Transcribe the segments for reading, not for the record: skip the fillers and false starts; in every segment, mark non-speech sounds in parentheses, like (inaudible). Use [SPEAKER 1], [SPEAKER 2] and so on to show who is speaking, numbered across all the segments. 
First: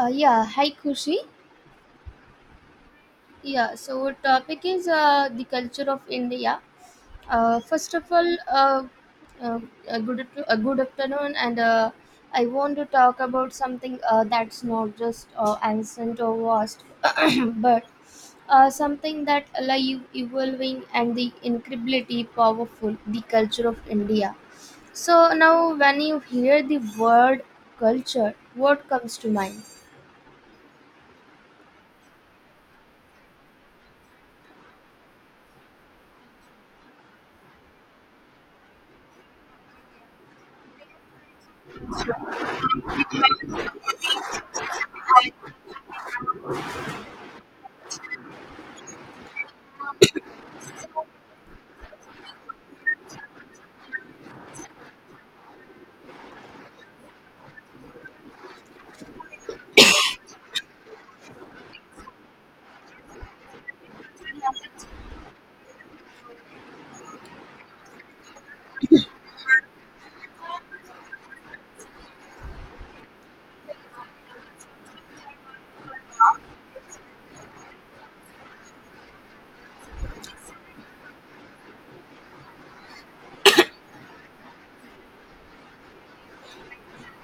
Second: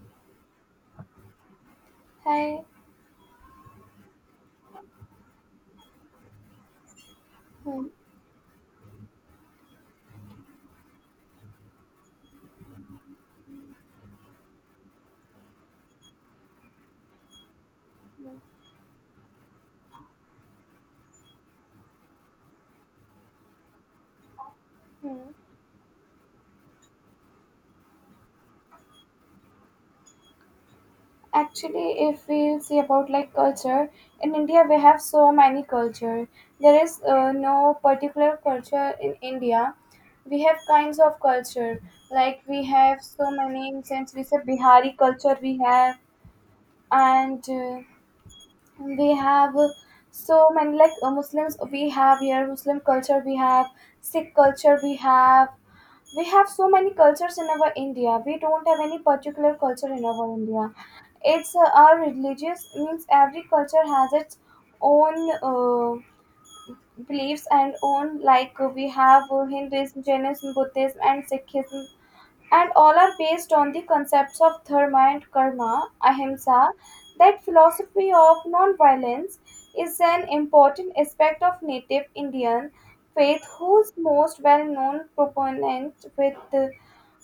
[SPEAKER 1] Yeah, hi Kushi.
[SPEAKER 2] Hi.
[SPEAKER 1] Yeah, so our topic is the culture of India. Uh,
[SPEAKER 2] Hmm.
[SPEAKER 1] first of all, uh, uh, a good afternoon, and I want to talk about something that's not just ancient or vast, (clears throat) but
[SPEAKER 2] Hmm.
[SPEAKER 1] something that alive, evolving, and the incredibly powerful. The culture of India. So
[SPEAKER 2] Hmm.
[SPEAKER 1] now, when you hear the word culture, what comes to mind?
[SPEAKER 2] Actually, if we see about like culture in India, we have so many culture. There is no particular culture in India. We have kinds of culture. Like we have so many. Since we say Bihari culture, and uh, we have so many like Muslims. We have here Muslim culture. We have Sikh culture. We have so many cultures in our India. We don't have any particular culture in our India. It's our religious means every culture has its own beliefs and own like we have Hinduism, Jainism, Buddhism, and Sikhism, and all are based on the concepts of dharma and karma, ahimsa. That philosophy of non-violence is an important aspect of native Indian faith, whose most well-known proponent with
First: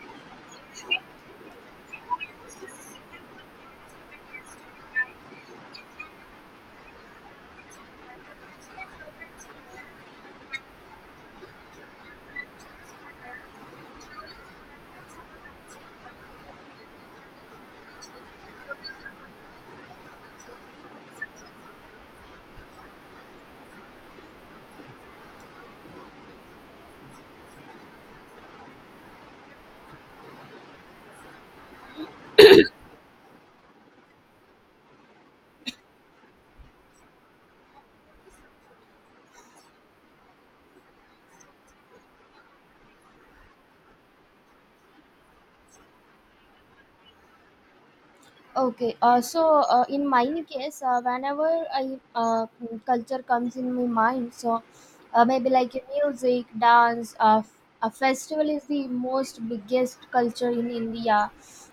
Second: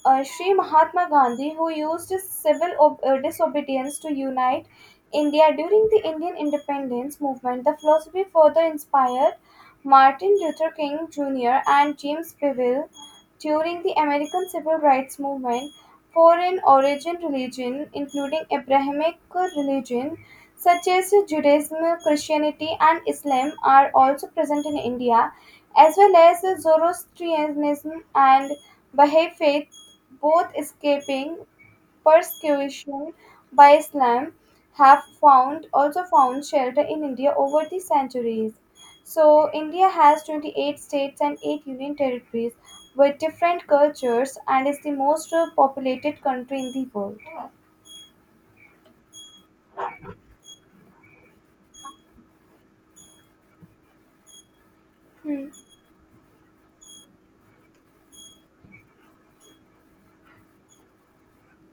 [SPEAKER 2] Sri Mahatma Gandhi, who used his civil disobedience to unite India during the Indian independence movement. The philosophy further inspired Martin Luther King Jr. and James Bevel during the American Civil Rights Movement, foreign origin religion, including Abrahamic religion such as Judaism, Christianity, and Islam, are also present in India, as well as Zoroastrianism and Baha'i faith, both escaping persecution by Islam, have found also found shelter in India over the centuries. So, India has 28 states and 8 union territories with different cultures and is the most populated country in the world.
[SPEAKER 1] Okay, in my case, whenever I culture comes in my mind, so
[SPEAKER 2] Hmm.
[SPEAKER 1] maybe like music, dance, a festival is the most biggest culture in India.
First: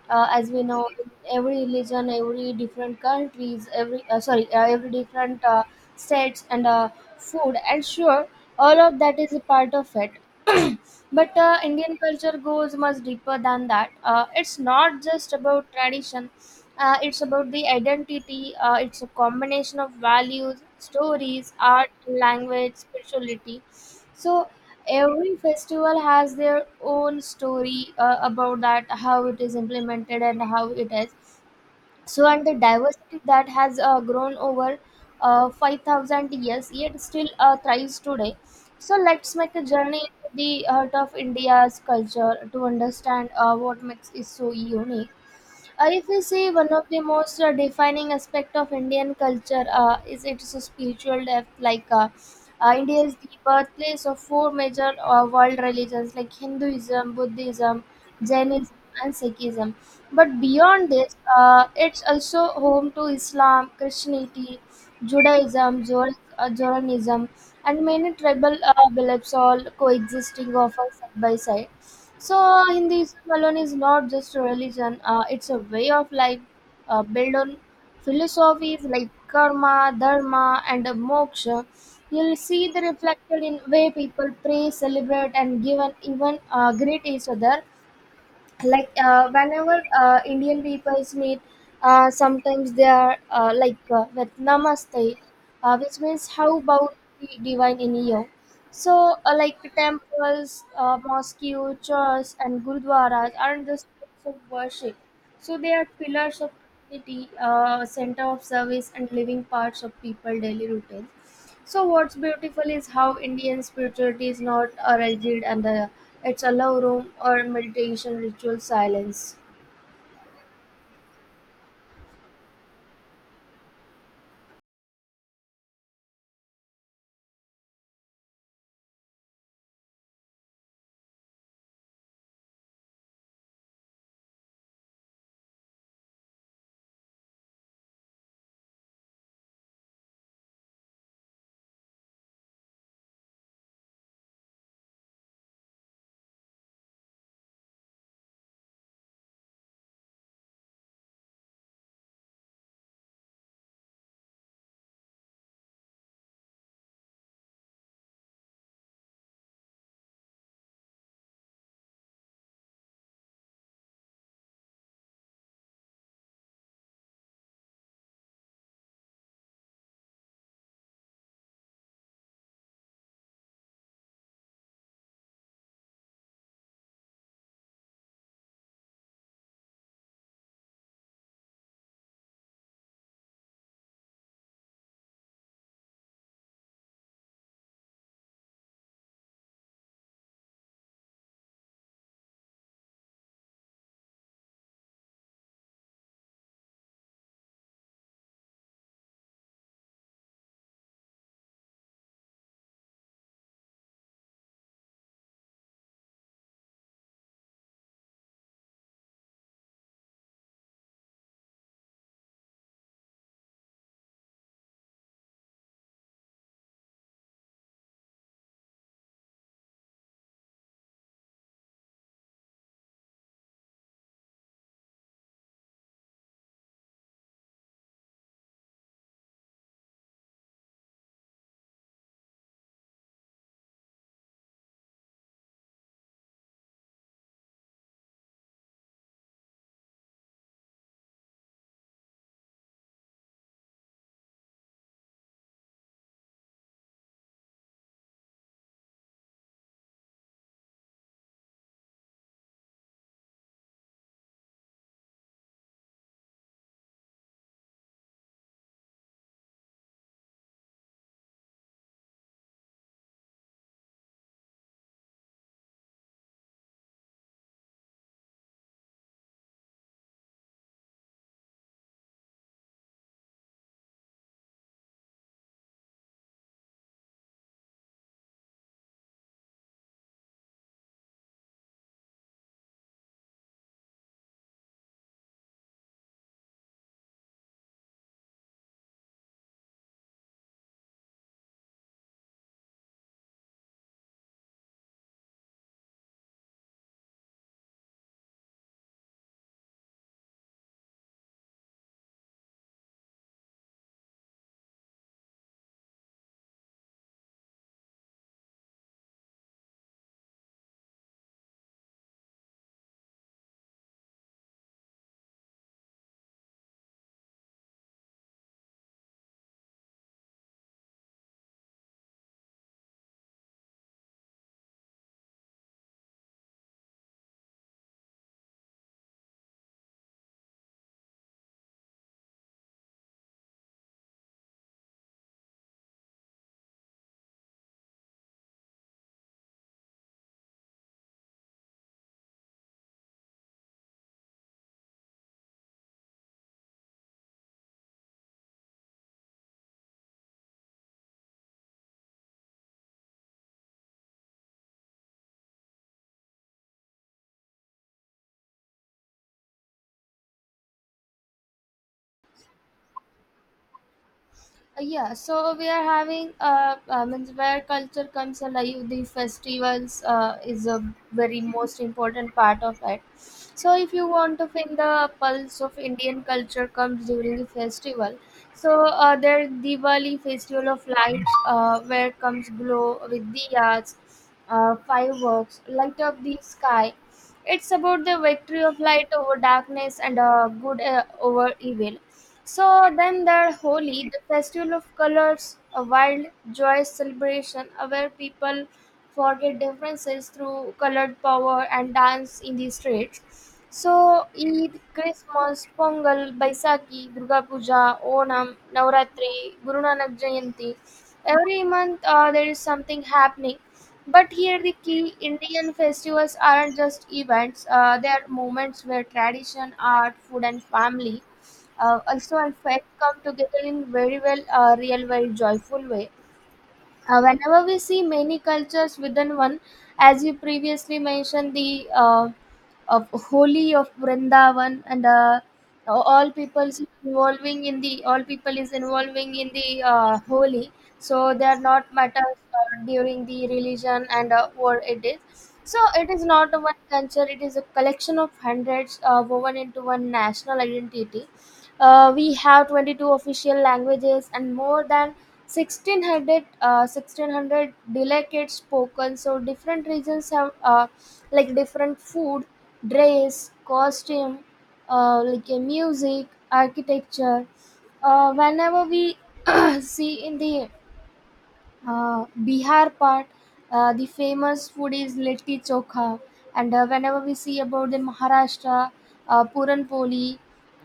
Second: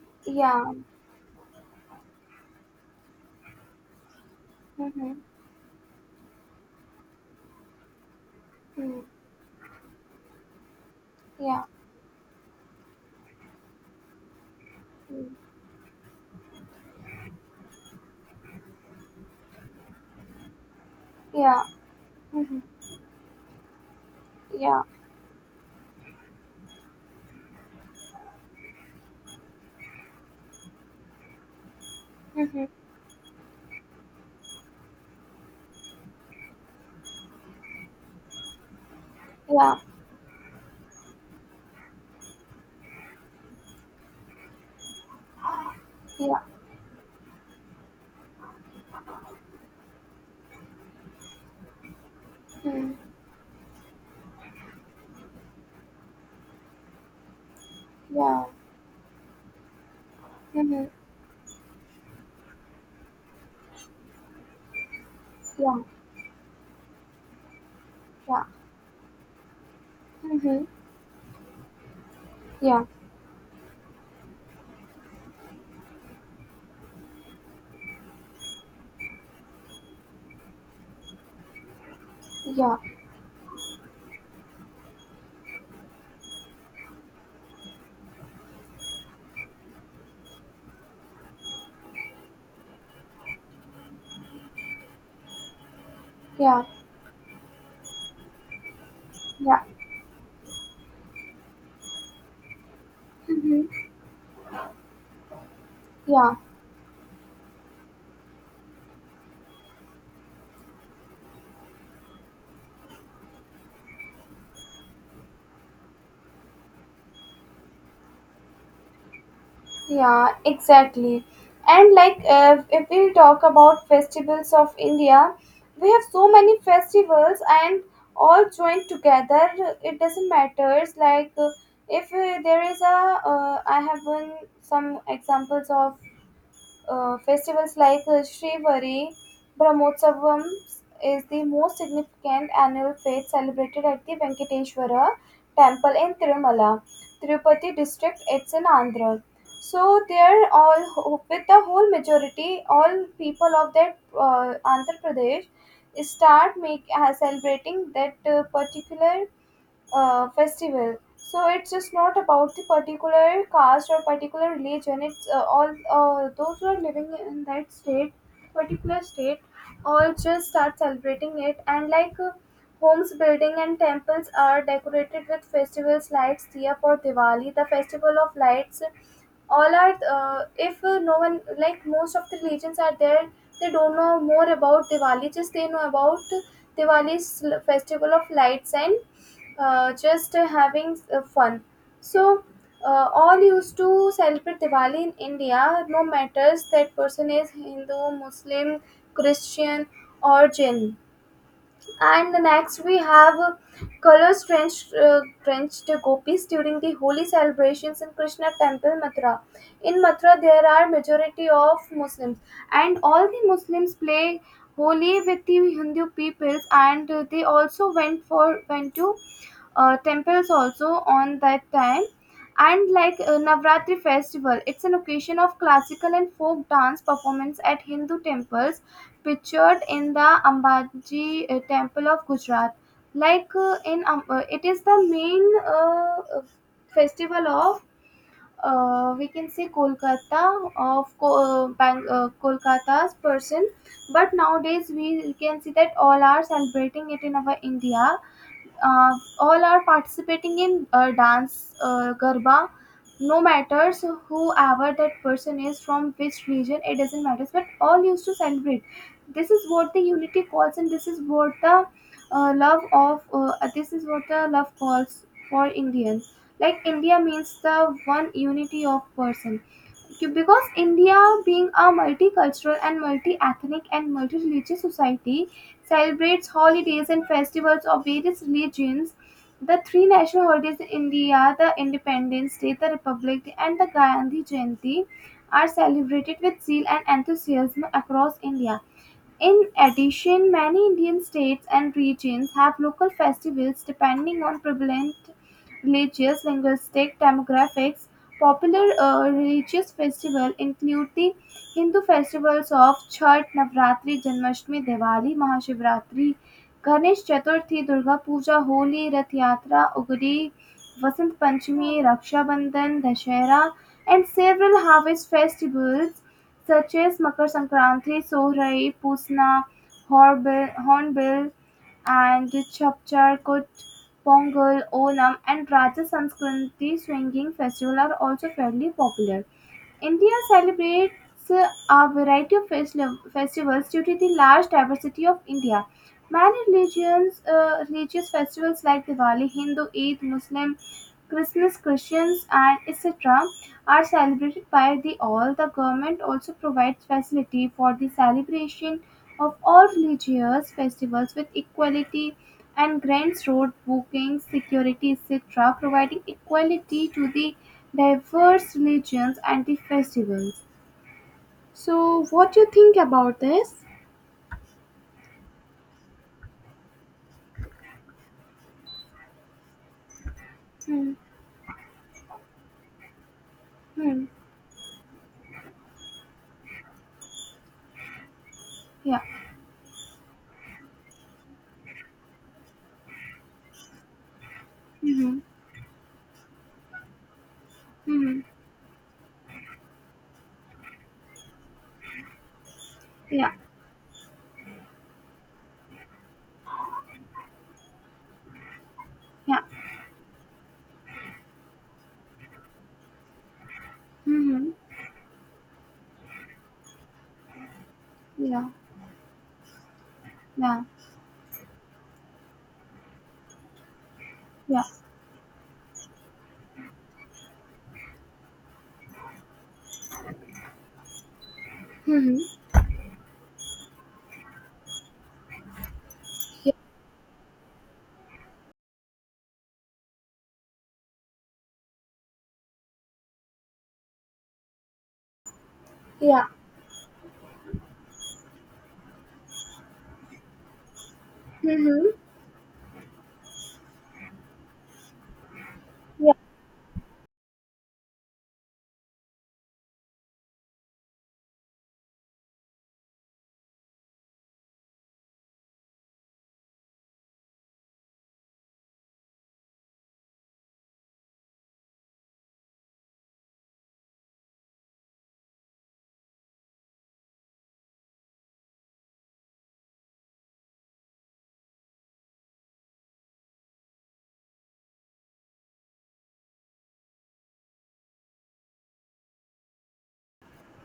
[SPEAKER 1] As
[SPEAKER 2] Yeah.
[SPEAKER 1] we know, in every religion, every different countries, every
[SPEAKER 2] Mm-hmm.
[SPEAKER 1] different states and food, and sure, all of
[SPEAKER 2] Mm.
[SPEAKER 1] that is a part of it. (clears throat) But
[SPEAKER 2] Yeah.
[SPEAKER 1] Indian culture goes much deeper than that. It's not just
[SPEAKER 2] Mm.
[SPEAKER 1] about tradition it's about the identity. It's a combination of values, stories,
[SPEAKER 2] Yeah.
[SPEAKER 1] art,
[SPEAKER 2] Mm-hmm.
[SPEAKER 1] language, spirituality. So
[SPEAKER 2] Yeah.
[SPEAKER 1] every festival has their own story about that, how it is implemented and how it is. So and the
[SPEAKER 2] Mm-hmm.
[SPEAKER 1] diversity that has grown over 5,000 years, yet still thrives today. So let's make a
[SPEAKER 2] Yeah.
[SPEAKER 1] journey into the heart of India's culture to understand what makes it so unique. If we
[SPEAKER 2] Yeah.
[SPEAKER 1] see one of the most defining aspect of Indian culture is its spiritual depth.
[SPEAKER 2] Mm.
[SPEAKER 1] India is the birthplace of four major world religions like Hinduism, Buddhism,
[SPEAKER 2] Yeah.
[SPEAKER 1] Jainism, and Sikhism. But
[SPEAKER 2] Mm-hmm.
[SPEAKER 1] beyond this, it's also home to Islam, Christianity,
[SPEAKER 2] Yeah.
[SPEAKER 1] Judaism, Zoroastrianism, and many
[SPEAKER 2] Yeah.
[SPEAKER 1] tribal beliefs all coexisting
[SPEAKER 2] Mm-hmm.
[SPEAKER 1] often side by side. So,
[SPEAKER 2] Yeah.
[SPEAKER 1] Hinduism alone is not just a religion, it's a way of life built on philosophies like karma, dharma, and moksha. You'll see
[SPEAKER 2] Yeah.
[SPEAKER 1] the reflected in way people pray, celebrate, and give an even greet each other. Like whenever Indian peoples meet, sometimes they are like with namaste, which means how
[SPEAKER 2] Yeah.
[SPEAKER 1] about the divine in you. So,
[SPEAKER 2] Yeah.
[SPEAKER 1] like temples, mosques, churches, and gurudwaras aren't
[SPEAKER 2] Mm-hmm.
[SPEAKER 1] just places of worship. So, they are
[SPEAKER 2] Yeah.
[SPEAKER 1] pillars of community, center of service, and living parts of people daily routine. So, what's beautiful is how Indian spirituality is not rigid and it's a love room or meditation, ritual silence.
[SPEAKER 2] Yeah, exactly. And like if we talk about festivals of India, we have so many festivals and all joined together. It doesn't matter. It's like if there is a, some examples of festivals like Shrivari Brahmotsavam is the most significant annual fete celebrated at the Venkateshwara temple in Tirumala, Tirupati district. It's in Andhra. So there, with the whole majority, all people of that Andhra Pradesh start make celebrating that particular festival. So it's just not about the particular caste or particular religion. It's all those who are living in that state, particular state, all just start celebrating it. And like homes, building, and temples are decorated with festivals, lights, Diya for Diwali, the festival of lights, all are if no one like most of the religions are there. They don't know more about Diwali. Just they know about Diwali's festival of lights, and just having fun. So all used to celebrate Diwali in India. No matters that person is Hindu, Muslim, Christian, or Jain. And the next we have color drenched gopis during the holy celebrations in Krishna temple Mathura. In Mathura there are majority of Muslims, and all the Muslims play holy with the Hindu peoples, and they also went to temples also on that time. And like Navratri festival, it's an occasion of classical and folk dance performance at Hindu temples, pictured in the Ambaji temple of Gujarat. Like it is the main uh, uh, festival of we can say Kolkata of Kolkata's person, but nowadays we can see that all are celebrating it in our India. uh, all are participating in dance garba, no matters whoever that person is from which region. It doesn't matter, but all used to celebrate. This is what the unity calls, and this is what the love of this is what the love calls for Indians. Like India means the one unity of person, because India, being a multicultural and multi ethnic and multi religious society, celebrates holidays and festivals of various religions. The three national holidays in India, the Independence Day, the Republic Day, and the Gandhi Jayanti, are celebrated with zeal and enthusiasm across India. In addition, many Indian states and regions have local festivals depending on prevalent religious, linguistic, demographics. Popular religious festivals include the Hindu festivals of Chhath, Navratri, Janmashtami, Diwali, Mahashivratri, Ganesh Chaturthi, Durga Puja, Holi, Rath Yatra, Ugadi, Vasant Panchami, Raksha Bandhan, Dashera, and several harvest festivals such as Makar Sankranti, Sohrai, Pusna, Horbil, Hornbill, and Chapchar Kut, Pongal, Onam, and Raja Sanskriti swinging festival are also fairly popular. India celebrates a variety of festivals due to the large diversity of India. Many religious festivals like Diwali, Hindu Eid, Muslim, Christmas, Christians, and etc., are celebrated by the all. The government also provides facility for the celebration of all religious festivals with equality and grants road bookings, security, etc., providing equality to the diverse religions and the festivals. So, what do you think about this?
[SPEAKER 1] Yeah, so we are having means where culture comes alive. The festivals is a
[SPEAKER 2] Hmm.
[SPEAKER 1] very most important part of it. So if you
[SPEAKER 2] Hmm.
[SPEAKER 1] want to feel the pulse of Indian culture comes during the festival. So
[SPEAKER 2] Yeah.
[SPEAKER 1] there Diwali festival of lights, where comes glow with diyas,
[SPEAKER 2] Hmm.
[SPEAKER 1] fireworks, light up the sky. It's about the
[SPEAKER 2] Mhm.
[SPEAKER 1] victory of light over darkness and good over evil, so then there
[SPEAKER 2] Yeah.
[SPEAKER 1] Holi, the festival of colors, a wild, joyous celebration where people forget
[SPEAKER 2] Yeah.
[SPEAKER 1] differences through colored power and dance in the streets. So
[SPEAKER 2] Mhm.
[SPEAKER 1] Eid, Christmas, Pongal, Baisakhi, Durga Puja, Onam,
[SPEAKER 2] Yeah.
[SPEAKER 1] Navratri, Guru Nanak Jayanti.
[SPEAKER 2] Yeah.
[SPEAKER 1] Every month there is something happening. But here the
[SPEAKER 2] Yeah.
[SPEAKER 1] key Indian festivals aren't just events, they are moments where tradition, art, food, and family also,
[SPEAKER 2] Mhm.
[SPEAKER 1] our facts come together in very well, real, very joyful way.
[SPEAKER 2] Yeah.
[SPEAKER 1] Whenever we see many cultures within one, as you previously mentioned, the of Holi of Vrindavan and
[SPEAKER 2] Yeah.
[SPEAKER 1] all people is involving in the Holi, so they are not
[SPEAKER 2] Mhm.
[SPEAKER 1] matters during the religion and what it is. So it is
[SPEAKER 2] Yeah.
[SPEAKER 1] not a one culture; it is a collection of hundreds woven into one national identity. We have 22 official languages and more than 1600 delicate spoken, so different regions have like different food, dress, costume, like a music, architecture. Whenever we (clears throat) see in the Bihar part, the famous food is litti chokha. And whenever we see about the Maharashtra, Puran poli,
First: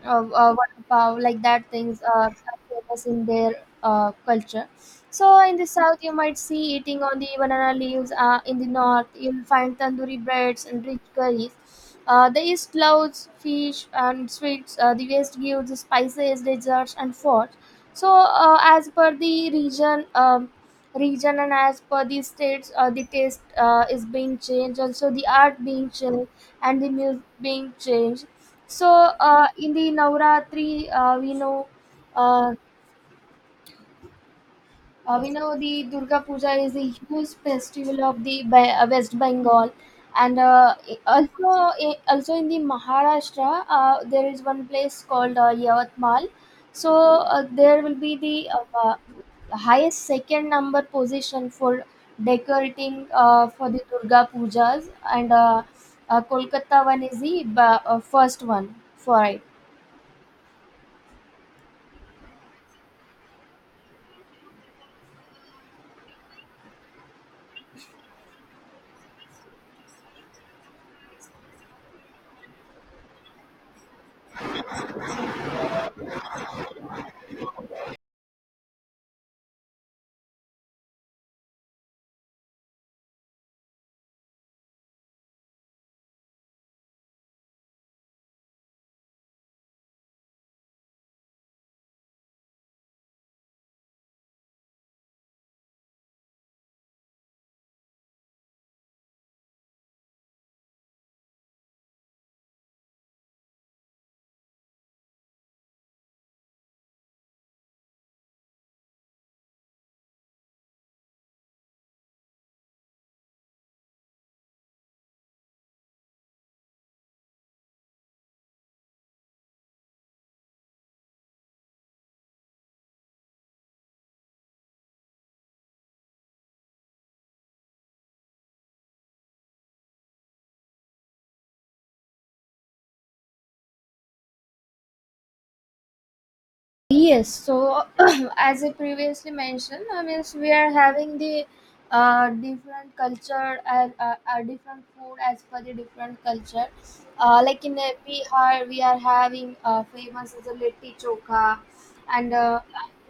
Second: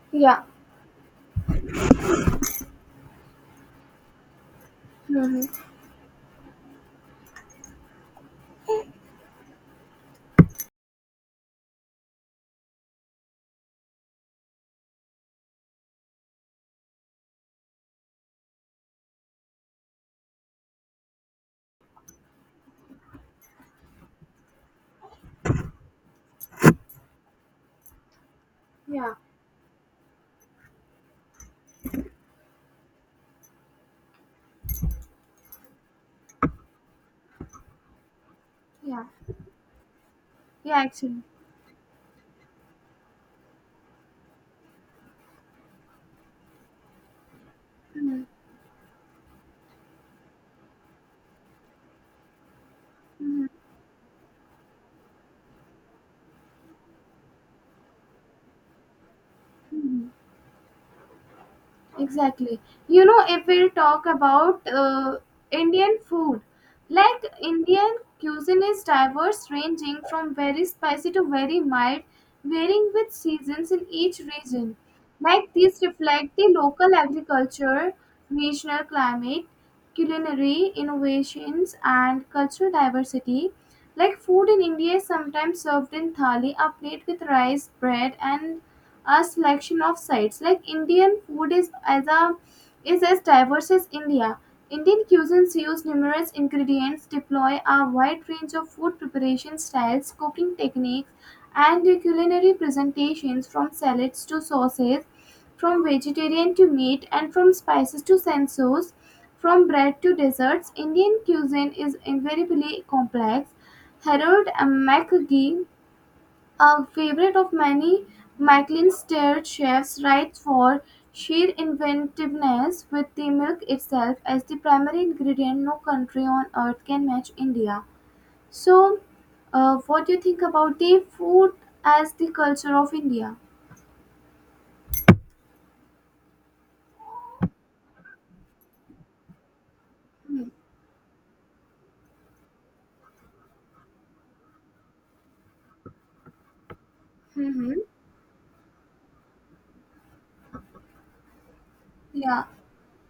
[SPEAKER 2] Yeah.
[SPEAKER 1] vada pav, like that things are famous in their culture. So
[SPEAKER 2] Mhm.
[SPEAKER 1] in the south, you might see eating on the banana leaves. In the north, you'll find tandoori breads and rich curries. The east loves fish and sweets. The west gives spices, desserts, and forts. So, as per the region, region and as per the states, the taste is being changed, also the art being changed and the music being changed. So
[SPEAKER 2] Yeah.
[SPEAKER 1] in the navratri uh, we know the Durga Puja is a huge festival of the
[SPEAKER 2] Yeah.
[SPEAKER 1] West Bengal, and
[SPEAKER 2] Yeah. Actually.
[SPEAKER 1] also in the Maharashtra, there is one place called Yavatmal. So there will be the highest second number position for decorating
[SPEAKER 2] Mhm.
[SPEAKER 1] for the Durga Pujas, and Kolkata one is the first one for it.
[SPEAKER 2] Exactly. If we'll talk about Indian food, like Indian cuisine is diverse, ranging from very spicy to very mild, varying with seasons in each region. Like these reflect the local agriculture, regional climate, culinary innovations, and cultural diversity. Like food in India is sometimes served in thali, a plate with rice, bread, and a selection of sites. Like Indian food is as diverse as India. Indian cuisines use numerous ingredients, deploy a wide range of food preparation styles, cooking techniques, and culinary presentations, from salads to sauces, from vegetarian to meat, and from spices to sensors, from bread to desserts. Indian cuisine is invariably complex. Harold McGee, a favorite of many Michelin-starred chefs, rides for sheer inventiveness with the milk itself as the primary ingredient. No country on earth can match India. So, what do you think about the food as the culture of India?
[SPEAKER 1] Yes, so (clears throat) as I previously mentioned, I mean, so we are having the different culture and different food as per the different culture. Like
[SPEAKER 2] Mm-hmm.
[SPEAKER 1] in Bihar, we are having famous as a litti chokha, and
[SPEAKER 2] Yeah,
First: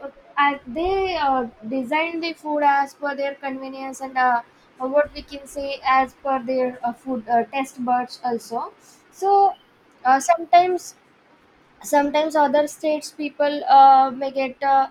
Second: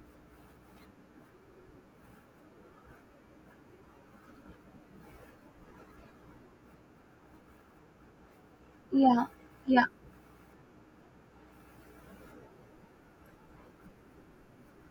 [SPEAKER 1] uh, they design the food as per their convenience and what we can say as per their food test buds also.
[SPEAKER 2] yeah,
[SPEAKER 1] So
[SPEAKER 2] yeah.
[SPEAKER 1] sometimes sometimes other states people may get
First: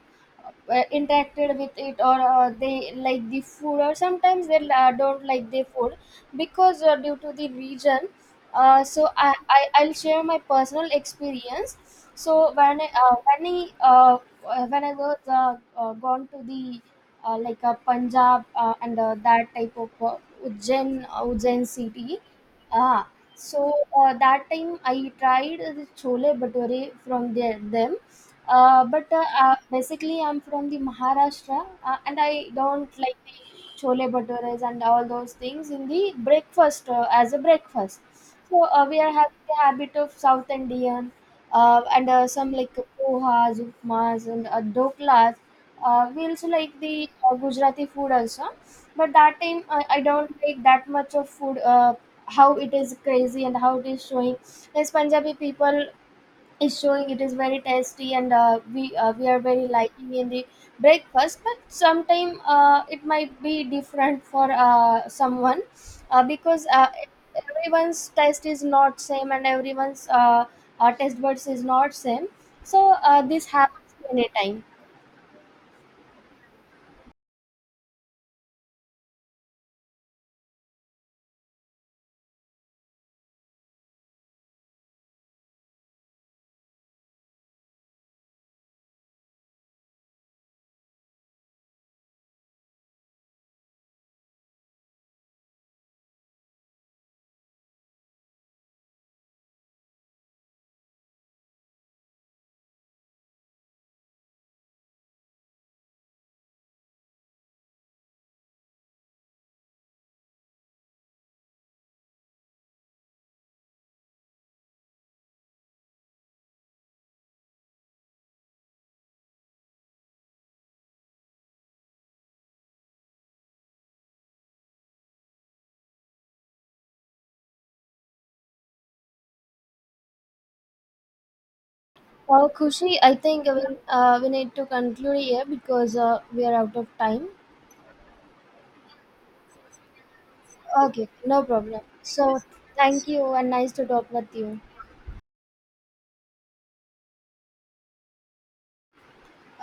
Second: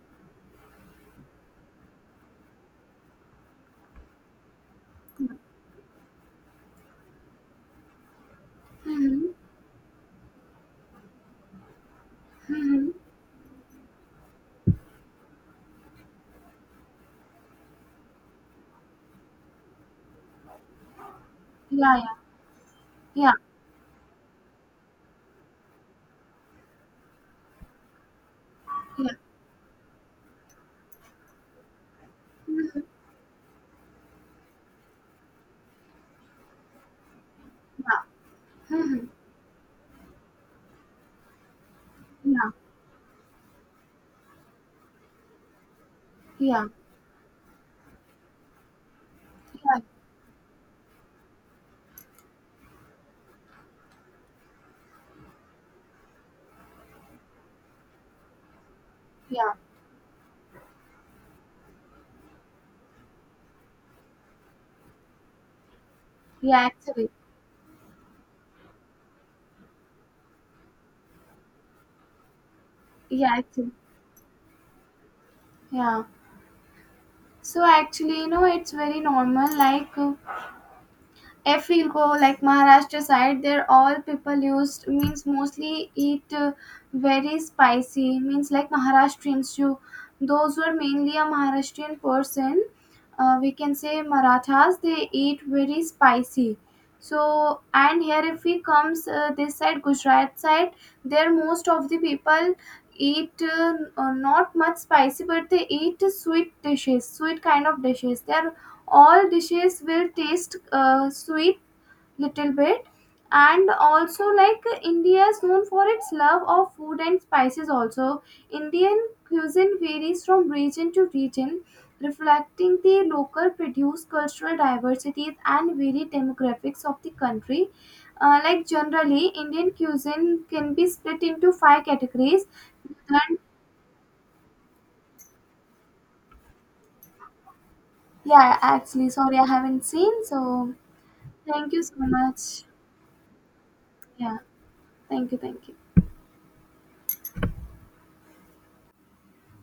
[SPEAKER 1] interacted with it or they like the food or sometimes they don't like the food because due to the region. uh, so
[SPEAKER 2] Mm-hmm.
[SPEAKER 1] I, I I'll share my personal experience. so when
[SPEAKER 2] Mm-hmm.
[SPEAKER 1] i uh, when i uh, when I was gone to the like Punjab, and that type of Ujjain
[SPEAKER 2] Yeah,
[SPEAKER 1] city, ah.
[SPEAKER 2] yeah,
[SPEAKER 1] So that time I tried the chole bhature from them,
[SPEAKER 2] yeah, yeah,
[SPEAKER 1] but basically I'm from the Maharashtra, and I don't like the chole bhatures and all those things in the breakfast as a breakfast.
[SPEAKER 2] yeah.
[SPEAKER 1] So we
[SPEAKER 2] Mm-hmm.
[SPEAKER 1] are having the habit of South Indian, and
[SPEAKER 2] Yeah,
[SPEAKER 1] some like pohas, upmas, and doklas. We also
[SPEAKER 2] yeah,
[SPEAKER 1] like the Gujarati food also, but that time
[SPEAKER 2] yeah,
[SPEAKER 1] I don't like that much of food. How it is crazy and how it is showing as Punjabi people is showing it is very tasty, and we are
[SPEAKER 2] yeah,
[SPEAKER 1] very liking in the breakfast, but sometime it might be different for someone uh,
[SPEAKER 2] yeah,
[SPEAKER 1] because uh,
[SPEAKER 2] actually,
[SPEAKER 1] everyone's taste is not same and everyone's taste buds is not same. So
[SPEAKER 2] yeah,
[SPEAKER 1] this
[SPEAKER 2] actually,
[SPEAKER 1] happens many time.
[SPEAKER 2] yeah. So actually, it's very normal. Like if we go like Maharashtra side, there all people used means mostly eat very spicy, means like Maharashtrians, you those were mainly a Maharashtrian person. We can say Marathas, they eat very spicy. So and here if we comes this side Gujarat side, there most of the people eat not much spicy, but they eat sweet kind of dishes. They are all dishes, will taste sweet, little bit. And also like India is known for its love of food and spices also. Indian cuisine varies from region to region, reflecting the local produce, cultural diversities, and varied demographics of the country. Like generally Indian cuisine can be split into five categories
[SPEAKER 1] Well, Kushi, I
[SPEAKER 2] and
[SPEAKER 1] think we need to conclude here because we are out of time.
[SPEAKER 2] yeah, actually sorry, I haven't seen, so
[SPEAKER 1] Okay, no
[SPEAKER 2] thank
[SPEAKER 1] problem.
[SPEAKER 2] you so
[SPEAKER 1] So,
[SPEAKER 2] much.
[SPEAKER 1] thank you and nice to talk with
[SPEAKER 2] Yeah.
[SPEAKER 1] you.
[SPEAKER 2] Thank you. Thank you.